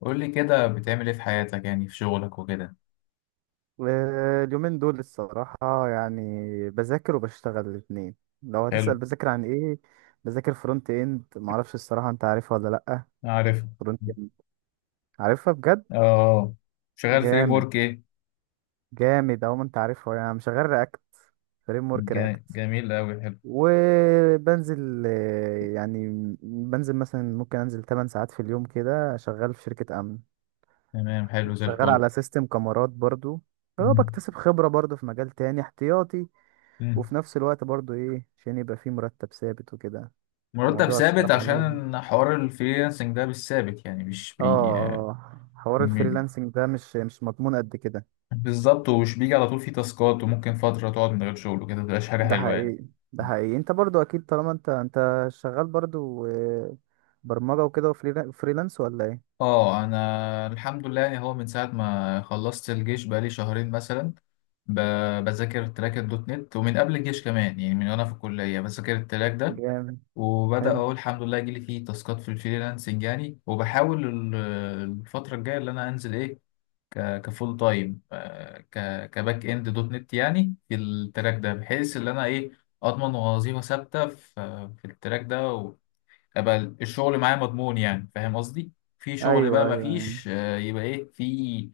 قول لي كده بتعمل ايه في حياتك، يعني في شغلك وكده. اليومين دول الصراحة، يعني بذاكر وبشتغل الاتنين. لو حلو. هتسأل بذاكر عن ايه؟ بذاكر فرونت اند، معرفش الصراحة انت عارفها ولا لأ. عارف. فرونت اند. عارفها بجد؟ اه. شغال فري جامد. بورك ايه؟ جامد اهو، ما انت عارفها، يعني شغال رياكت، فريم ورك رياكت. جميل قوي حلو. وبنزل، يعني بنزل مثلا ممكن انزل 8 ساعات في اليوم كده، شغال في شركة امن. تمام، حلو زي شغال الفل. على سيستم كاميرات برضو. هو مم. بكتسب خبرة برضو في مجال تاني احتياطي. مم. وفي نفس الوقت برضو ايه، عشان يبقى فيه مرتب ثابت وكده. مرتب موضوع ثابت الصراحة ده- عشان حوار الفريلانسنج ده مش ثابت، يعني مش اه، بي اه، حوار م- الفريلانسنج ده مش مضمون قد كده. بالظبط، ومش بيجي على طول، فيه تاسكات وممكن فترة تقعد من غير شغل وكده، متبقاش حاجة ده حلوة يعني. حقيقي. ده حقيقي، انت برضو اكيد طالما انت شغال برضو، برمجة وكده وفريلانس ولا ايه؟ اه انا الحمد لله، يعني هو من ساعه ما خلصت الجيش بقالي شهرين مثلا، بذاكر تراك الدوت نت، ومن قبل الجيش كمان، يعني من وانا في الكليه بذاكر التراك ده. جامد. وبدا حلو. اهو الحمد لله يجيلي فيه تاسكات في الفريلانسنج، يعني وبحاول الفتره الجايه اللي انا انزل ايه، كفول تايم كباك اند دوت نت، يعني في التراك ده، بحيث ان انا ايه اضمن وظيفه ثابته في التراك ده، ابقى الشغل معايا مضمون، يعني فاهم قصدي. في شغل ايوه، بقى ما ايوه، ايوه، فيش يبقى ايه في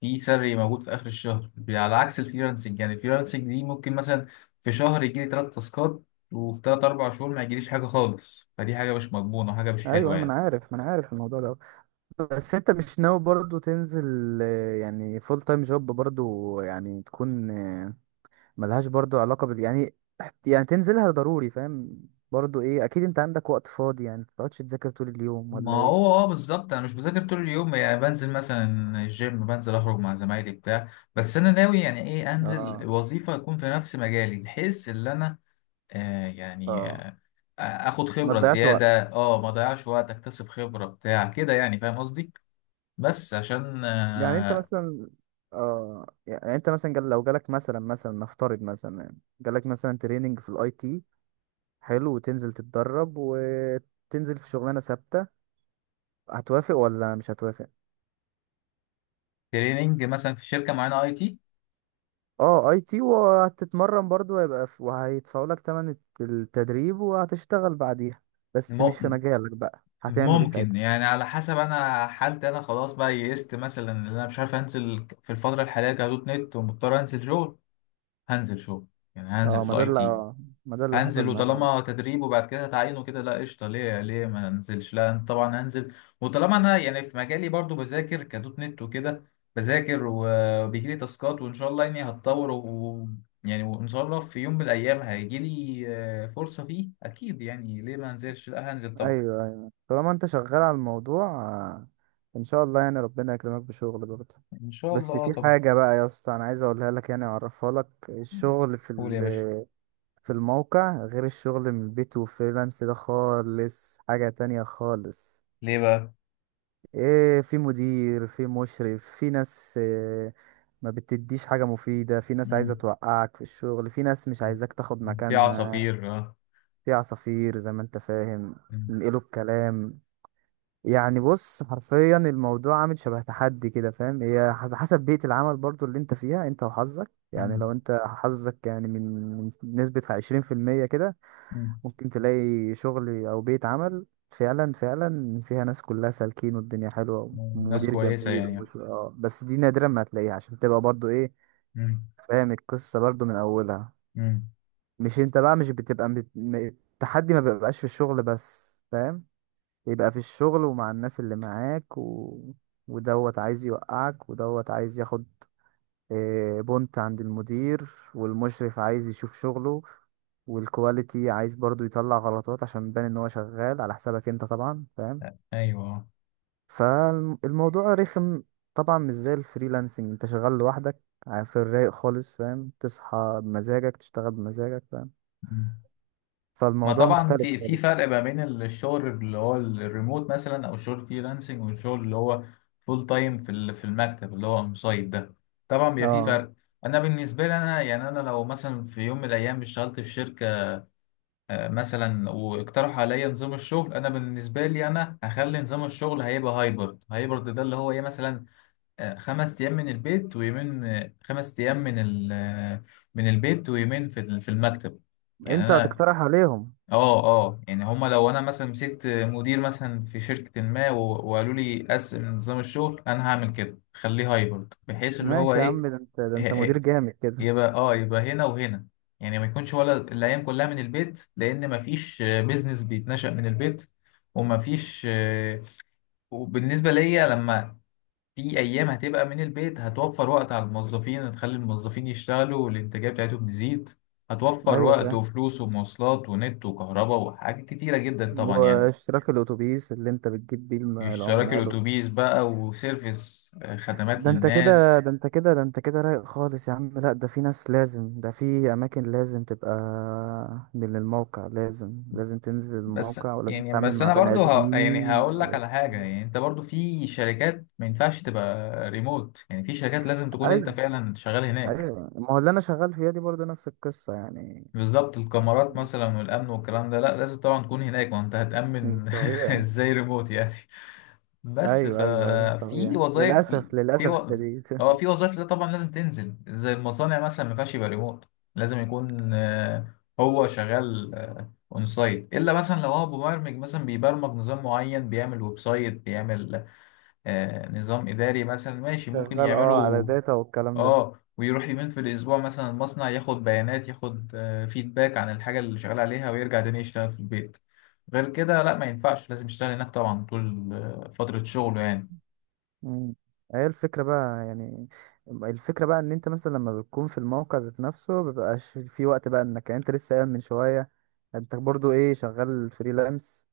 في سري موجود في اخر الشهر، على عكس الفريلانسنج. يعني الفريلانسنج دي ممكن مثلا في شهر يجي لي 3 تاسكات، وفي ثلاث اربع شهور ما يجيليش حاجه خالص، فدي حاجه مش مضمونه وحاجه مش ايوه، أيوه، حلوه ما انا يعني. عارف، ما انا عارف الموضوع ده. بس انت مش ناوي برضو تنزل، يعني فول تايم جوب برضو، يعني تكون، ملهاش برضو علاقة بال، يعني. يعني تنزلها ضروري، فاهم. برضو ايه؟ اكيد انت عندك وقت فاضي، يعني متقعدش تذاكر طول اليوم ما ولا ايه؟ هو اه بالظبط، انا مش بذاكر طول اليوم، يعني بنزل مثلا الجيم، بنزل اخرج مع زمايلي بتاع. بس انا ناوي، يعني ايه انزل اه، وظيفه يكون في نفس مجالي، بحيث ان انا يعني اه، اخد ما خبره تضيعش وقت. زياده. اه ما اضيعش وقت، اكتسب خبره بتاع كده، يعني فاهم قصدي. بس عشان يعني انت مثلا اه يعني انت مثلا لو جالك مثلا نفترض مثلا، يعني جالك مثلا تريننج في الاي تي. حلو، وتنزل تتدرب وتنزل في شغلانة ثابتة. هتوافق ولا مش هتوافق؟ تريننج مثلا في شركه معينه اي تي. اه، اي تي، وهتتمرن برضو هيبقى وهيدفعوا لك تمن التدريب وهتشتغل بعديها. بس مش في م- مجالك بقى، هتعمل ايه ممكن، ساعتها؟ يعني على حسب انا حالتي، انا خلاص بقى يئست مثلا ان انا مش عارف انزل في الفتره الحاليه كدوت نت، ومضطر انزل شغل. هنزل شغل. يعني هنزل اه، في الاي تي. ما ده اللي حصل هنزل، معايا بقى. وطالما تدريب وبعد كده هتعينه كده، لا قشطه، ليه ليه ما انزلش، لا أنا طبعا هنزل. وطالما انا، يعني في مجالي برضو بذاكر كدوت نت وكده، بذاكر وبيجي لي تاسكات، وان شاء الله يعني هتطور و يعني وان شاء الله في يوم من الايام هيجي لي فرصه فيه اكيد، يعني ليه ما انزلش؟ لا هنزل طبعا. ايوه، ايوه، طالما انت شغال على الموضوع، ان شاء الله يعني ربنا يكرمك بشغل برضه. ان شاء الله بس آه في طبعا. حاجة بقى يا اسطى، انا عايز اقولها لك، يعني اعرفها لك. الشغل قول يا باشا. في الموقع غير الشغل من البيت وفريلانس، ده خالص حاجة تانية خالص. ليه بقى؟ ايه، في مدير، في مشرف، في ناس، ما بتديش حاجة مفيدة، في ناس عايزة مم. توقعك في الشغل، في ناس مش عايزاك تاخد في مكانها. عصافير اه. في عصافير زي ما انت فاهم، مم. ينقلوا الكلام. يعني بص، حرفيا الموضوع عامل شبه تحدي كده، فاهم؟ هي على حسب بيئة العمل برضو اللي انت فيها، انت وحظك، يعني مم. لو انت حظك يعني من نسبة عشرين في المية كده، مم. ممكن تلاقي شغل او بيت عمل فعلا، فعلا فيها ناس كلها سالكين والدنيا حلوه ناس ومدير كويسة جميل يعني. ومش، اه، بس دي نادرا ما هتلاقيها عشان تبقى برضو ايه. مم. فاهم القصه برضو من اولها. مم. مش انت بقى مش بتبقى التحدي ما بيبقاش في الشغل بس، فاهم؟ يبقى في الشغل ومع الناس اللي معاك ودوت عايز يوقعك، ودوت عايز ياخد بنت عند المدير، والمشرف عايز يشوف شغله، والكواليتي عايز برضو يطلع غلطات عشان يبان ان هو شغال على حسابك انت، طبعا فاهم. ايوه. فالموضوع رخم طبعا، مش زي الفريلانسنج. انت شغال لوحدك في الرايق خالص، فاهم، تصحى بمزاجك، تشتغل بمزاجك، فاهم، ما فالموضوع طبعا مختلف في خالص. فرق ما بين الشغل اللي هو الريموت مثلا، او الشغل فريلانسنج، والشغل اللي هو فول تايم في المكتب اللي هو مصيف ده، طبعا بيبقى في اه، فرق. انا بالنسبه لي انا، يعني انا لو مثلا في يوم من الايام اشتغلت في شركه مثلا، واقترحوا عليا نظام الشغل، انا بالنسبه لي انا هخلي نظام الشغل هيبقى هايبرد، هايبرد ده اللي هو ايه مثلا 5 ايام من البيت ويومين 5 ايام من من البيت ويومين في المكتب. يعني انت انا هتقترح عليهم. اه اه، يعني هما لو انا مثلا مسكت مدير مثلا في شركة ما و- وقالوا لي قسم نظام الشغل، انا هعمل كده، خليه هايبرد بحيث اللي هو ماشي يا ايه. عم، ده انت، ده إيه- انت مدير إيه، جامد كده. يبقى هنا وهنا، يعني ما يكونش ولا الايام كلها من البيت، لان ما فيش بيزنس بيتنشأ من البيت وما فيش. وبالنسبة ليا لما في ايام هتبقى من البيت، هتوفر وقت على الموظفين، هتخلي الموظفين يشتغلوا والانتاجيه بتاعتهم تزيد، هتوفر ايوه وقت فاهم. وفلوس ومواصلات ونت وكهرباء وحاجات كتيره جدا طبعا يعني، واشتراك الاتوبيس اللي انت بتجيب بيه اشتراك العمال. الاتوبيس بقى، وسيرفيس خدمات ده انت كده، للناس. ده انت كده، ده انت كده رايق خالص يا عم. لا، ده في ناس لازم، ده في اماكن لازم تبقى من الموقع، لازم تنزل بس الموقع، ولازم يعني تتعامل بس مع انا بني برضو يعني ادمين هقول لك على حاجه، يعني انت برضو في شركات ما ينفعش تبقى ريموت، يعني في شركات لازم تكون انت ايوه، فعلا شغال هناك. ايوه، ما هو اللي انا شغال فيها دي برضه نفس القصه يعني. بالظبط، الكاميرات مثلا والامن والكلام ده، لا لازم طبعا تكون هناك، ما انت مم. هتامن طبيعي. ازاي ريموت يعني. بس ايوه، ايوه، ايوه، ففي طبيعي وظائف للاسف، في للاسف و... الشديد. هو في وظائف ده طبعا لازم تنزل، زي المصانع مثلا ما ينفعش يبقى ريموت، لازم يكون هو شغال اون سايت، الا مثلا لو هو مبرمج مثلا بيبرمج نظام معين، بيعمل ويب سايت، بيعمل نظام اداري مثلا، ماشي ممكن شغال اه، على يعمله. داتا والكلام ده. اه ويروح يومين في الاسبوع مثلا المصنع، ياخد بيانات، ياخد فيدباك عن الحاجه اللي شغال عليها، ويرجع تاني يشتغل في البيت. غير كده لا ما ينفعش، لازم يشتغل هناك طبعا طول فتره شغله يعني. مم. هي الفكرة بقى يعني، الفكرة بقى ان انت مثلا لما بتكون في الموقع ذات نفسه، مبيبقاش في وقت بقى انك، يعني انت لسه قايل من شوية انت برضو ايه، شغال فريلانس.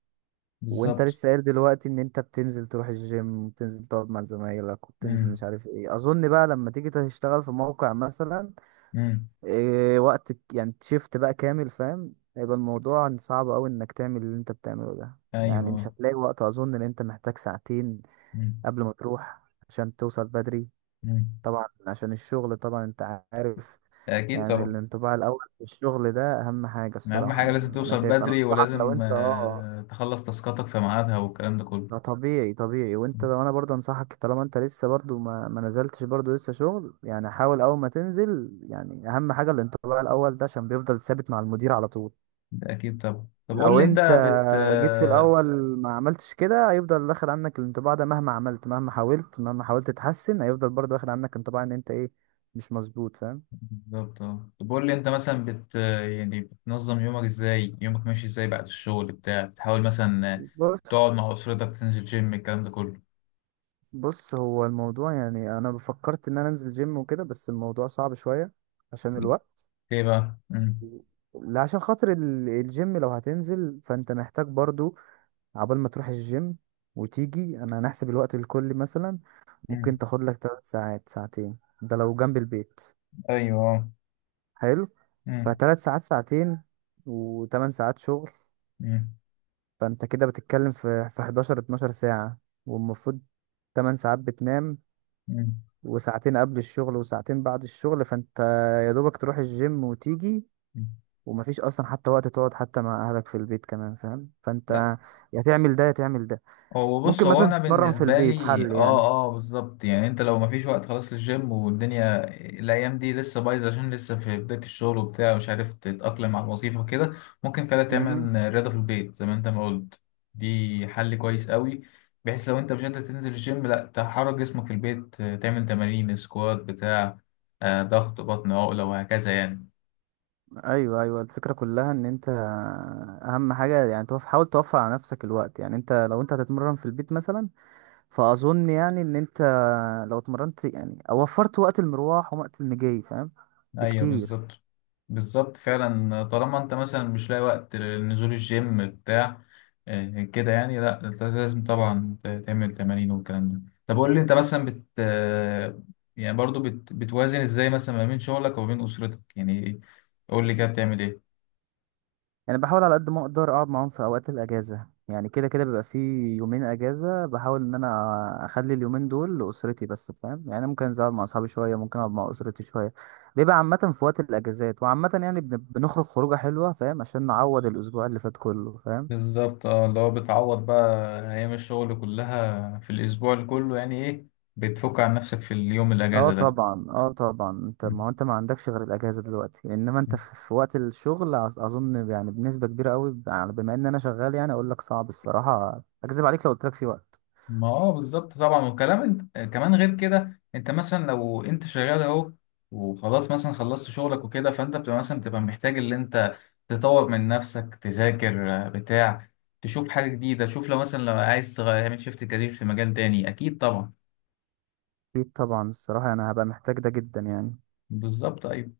وانت بالظبط. لسه قايل دلوقتي ان انت بتنزل تروح الجيم، وبتنزل تقعد مع زمايلك، وبتنزل مش امم. عارف ايه. اظن بقى لما تيجي تشتغل في موقع مثلا امم. وقت يعني شيفت بقى كامل، فاهم، هيبقى الموضوع صعب قوي انك تعمل اللي انت بتعمله ده. يعني مش ايوه. هتلاقي وقت، اظن ان انت محتاج ساعتين امم. قبل ما تروح، عشان توصل بدري. امم. طبعا عشان الشغل، طبعا انت عارف، اكيد يعني طبعا، الانطباع الاول في الشغل ده اهم حاجه اهم الصراحه، حاجه لازم يعني انا توصل شايف، انا بدري، انصحك لو ولازم انت اه. تخلص تاسكاتك في ميعادها والكلام ده كله. ده طبيعي، طبيعي. وانت لو، انا برضه انصحك طالما انت لسه برضه ما نزلتش برضه لسه شغل، يعني حاول اول ما تنزل، يعني اهم حاجه الانطباع الاول ده عشان بيفضل ثابت مع المدير على طول. ده اكيد طبعا. طب قول لو لي انت انت بت جيت في آه، الاول ما عملتش كده، هيفضل واخد عنك الانطباع ده مهما عملت، مهما حاولت تتحسن، هيفضل برضه واخد عنك انطباع ان انت ايه، مش مظبوط، فاهم. بالظبط اه، طب قول لي انت مثلا يعني بتنظم يومك ازاي، يومك ماشي ازاي بعد الشغل بتاع؟ بتحاول مثلا تقعد بص، مع اسرتك، تنزل جيم، الكلام ده كله. بص، هو الموضوع يعني انا فكرت ان انا انزل جيم وكده، بس الموضوع صعب شوية عشان بت- الوقت. ايه بقى؟ امم. لا، عشان خاطر الجيم. لو هتنزل فانت محتاج برضو، عبال ما تروح الجيم وتيجي. انا هنحسب الوقت الكلي مثلا، امم. ممكن تاخد لك 3 ساعات، ساعتين ده لو جنب البيت، ايوه. حلو. امم. فتلات ساعات، ساعتين، وتمن ساعات شغل، امم. فانت كده بتتكلم في 11، 12 ساعة. والمفروض 8 ساعات بتنام، امم. وساعتين قبل الشغل، وساعتين بعد الشغل، فانت يا دوبك تروح الجيم وتيجي، ومفيش اصلا حتى وقت تقعد حتى مع اهلك في البيت كمان، فاهم. فانت يا تعمل ده يا تعمل ده. هو بص، ممكن هو مثلا انا تتمرن في بالنسبه البيت، لي حل اه. يعني. اه بالظبط، يعني انت لو مفيش وقت خلاص للجيم والدنيا، الايام دي لسه بايظه، عشان لسه في بدايه الشغل وبتاع، مش عارف تتاقلم على الوظيفه وكده، ممكن فعلا امم، تعمل رياضه في البيت زي ما انت ما قلت، دي حل كويس قوي. بحيث لو انت مش قادر تنزل الجيم، لا تحرك جسمك في البيت، تعمل تمارين سكوات بتاع ضغط بطن عقله وهكذا يعني. ايوه، ايوه، الفكره كلها ان انت اهم حاجه يعني، حاول توفر على نفسك الوقت، يعني انت لو انت هتتمرن في البيت مثلا فاظن يعني ان انت لو اتمرنت، يعني أو وفرت وقت المروح ووقت المجي، فاهم، ايوه بكتير. بالظبط. بالظبط فعلا، طالما انت مثلا مش لاقي وقت لنزول الجيم بتاع كده يعني، لا انت لازم طبعا تعمل تمارين والكلام ده. طب قول لي انت مثلا بت آه، يعني برضو بتوازن ازاي مثلا ما بين شغلك وما بين اسرتك، يعني؟ قول لي كده بتعمل ايه؟ يعني بحاول على قد ما اقدر اقعد معاهم في اوقات الاجازه، يعني كده كده بيبقى في يومين اجازه، بحاول ان انا اخلي اليومين دول لاسرتي بس، فاهم، يعني ممكن انزل أقعد مع اصحابي شويه، ممكن اقعد مع اسرتي شويه. بيبقى عامه في وقت الاجازات، وعامه يعني بنخرج خروجه حلوه، فاهم، عشان نعوض الاسبوع اللي فات كله، فاهم. بالظبط اه، اللي هو بتعوض بقى ايام الشغل كلها في الاسبوع اللي كله، يعني ايه، بتفك عن نفسك في اليوم اه الاجازة طبعا، اه طبعا، انت ده. ما هو انت ما عندكش غير الاجازه دلوقتي، انما انت في وقت الشغل اظن يعني بنسبه كبيره قوي، بما ان انا شغال، يعني اقول لك صعب الصراحه، اكذب عليك لو قلت لك في وقت. ما اه بالظبط طبعا، وكلام. انت كمان غير كده، انت مثلا لو انت شغال اهو وخلاص، مثلا خلصت شغلك وكده، فانت بتبقى مثلا بتبقى محتاج اللي انت تطور من نفسك، تذاكر بتاع، تشوف حاجة جديدة، تشوف لو مثلا عايز تعمل شيفت كارير في مجال تاني، اكيد طبعا. أكيد طبعا، الصراحة أنا هبقى محتاج ده جدا، يعني. بالظبط ايوه.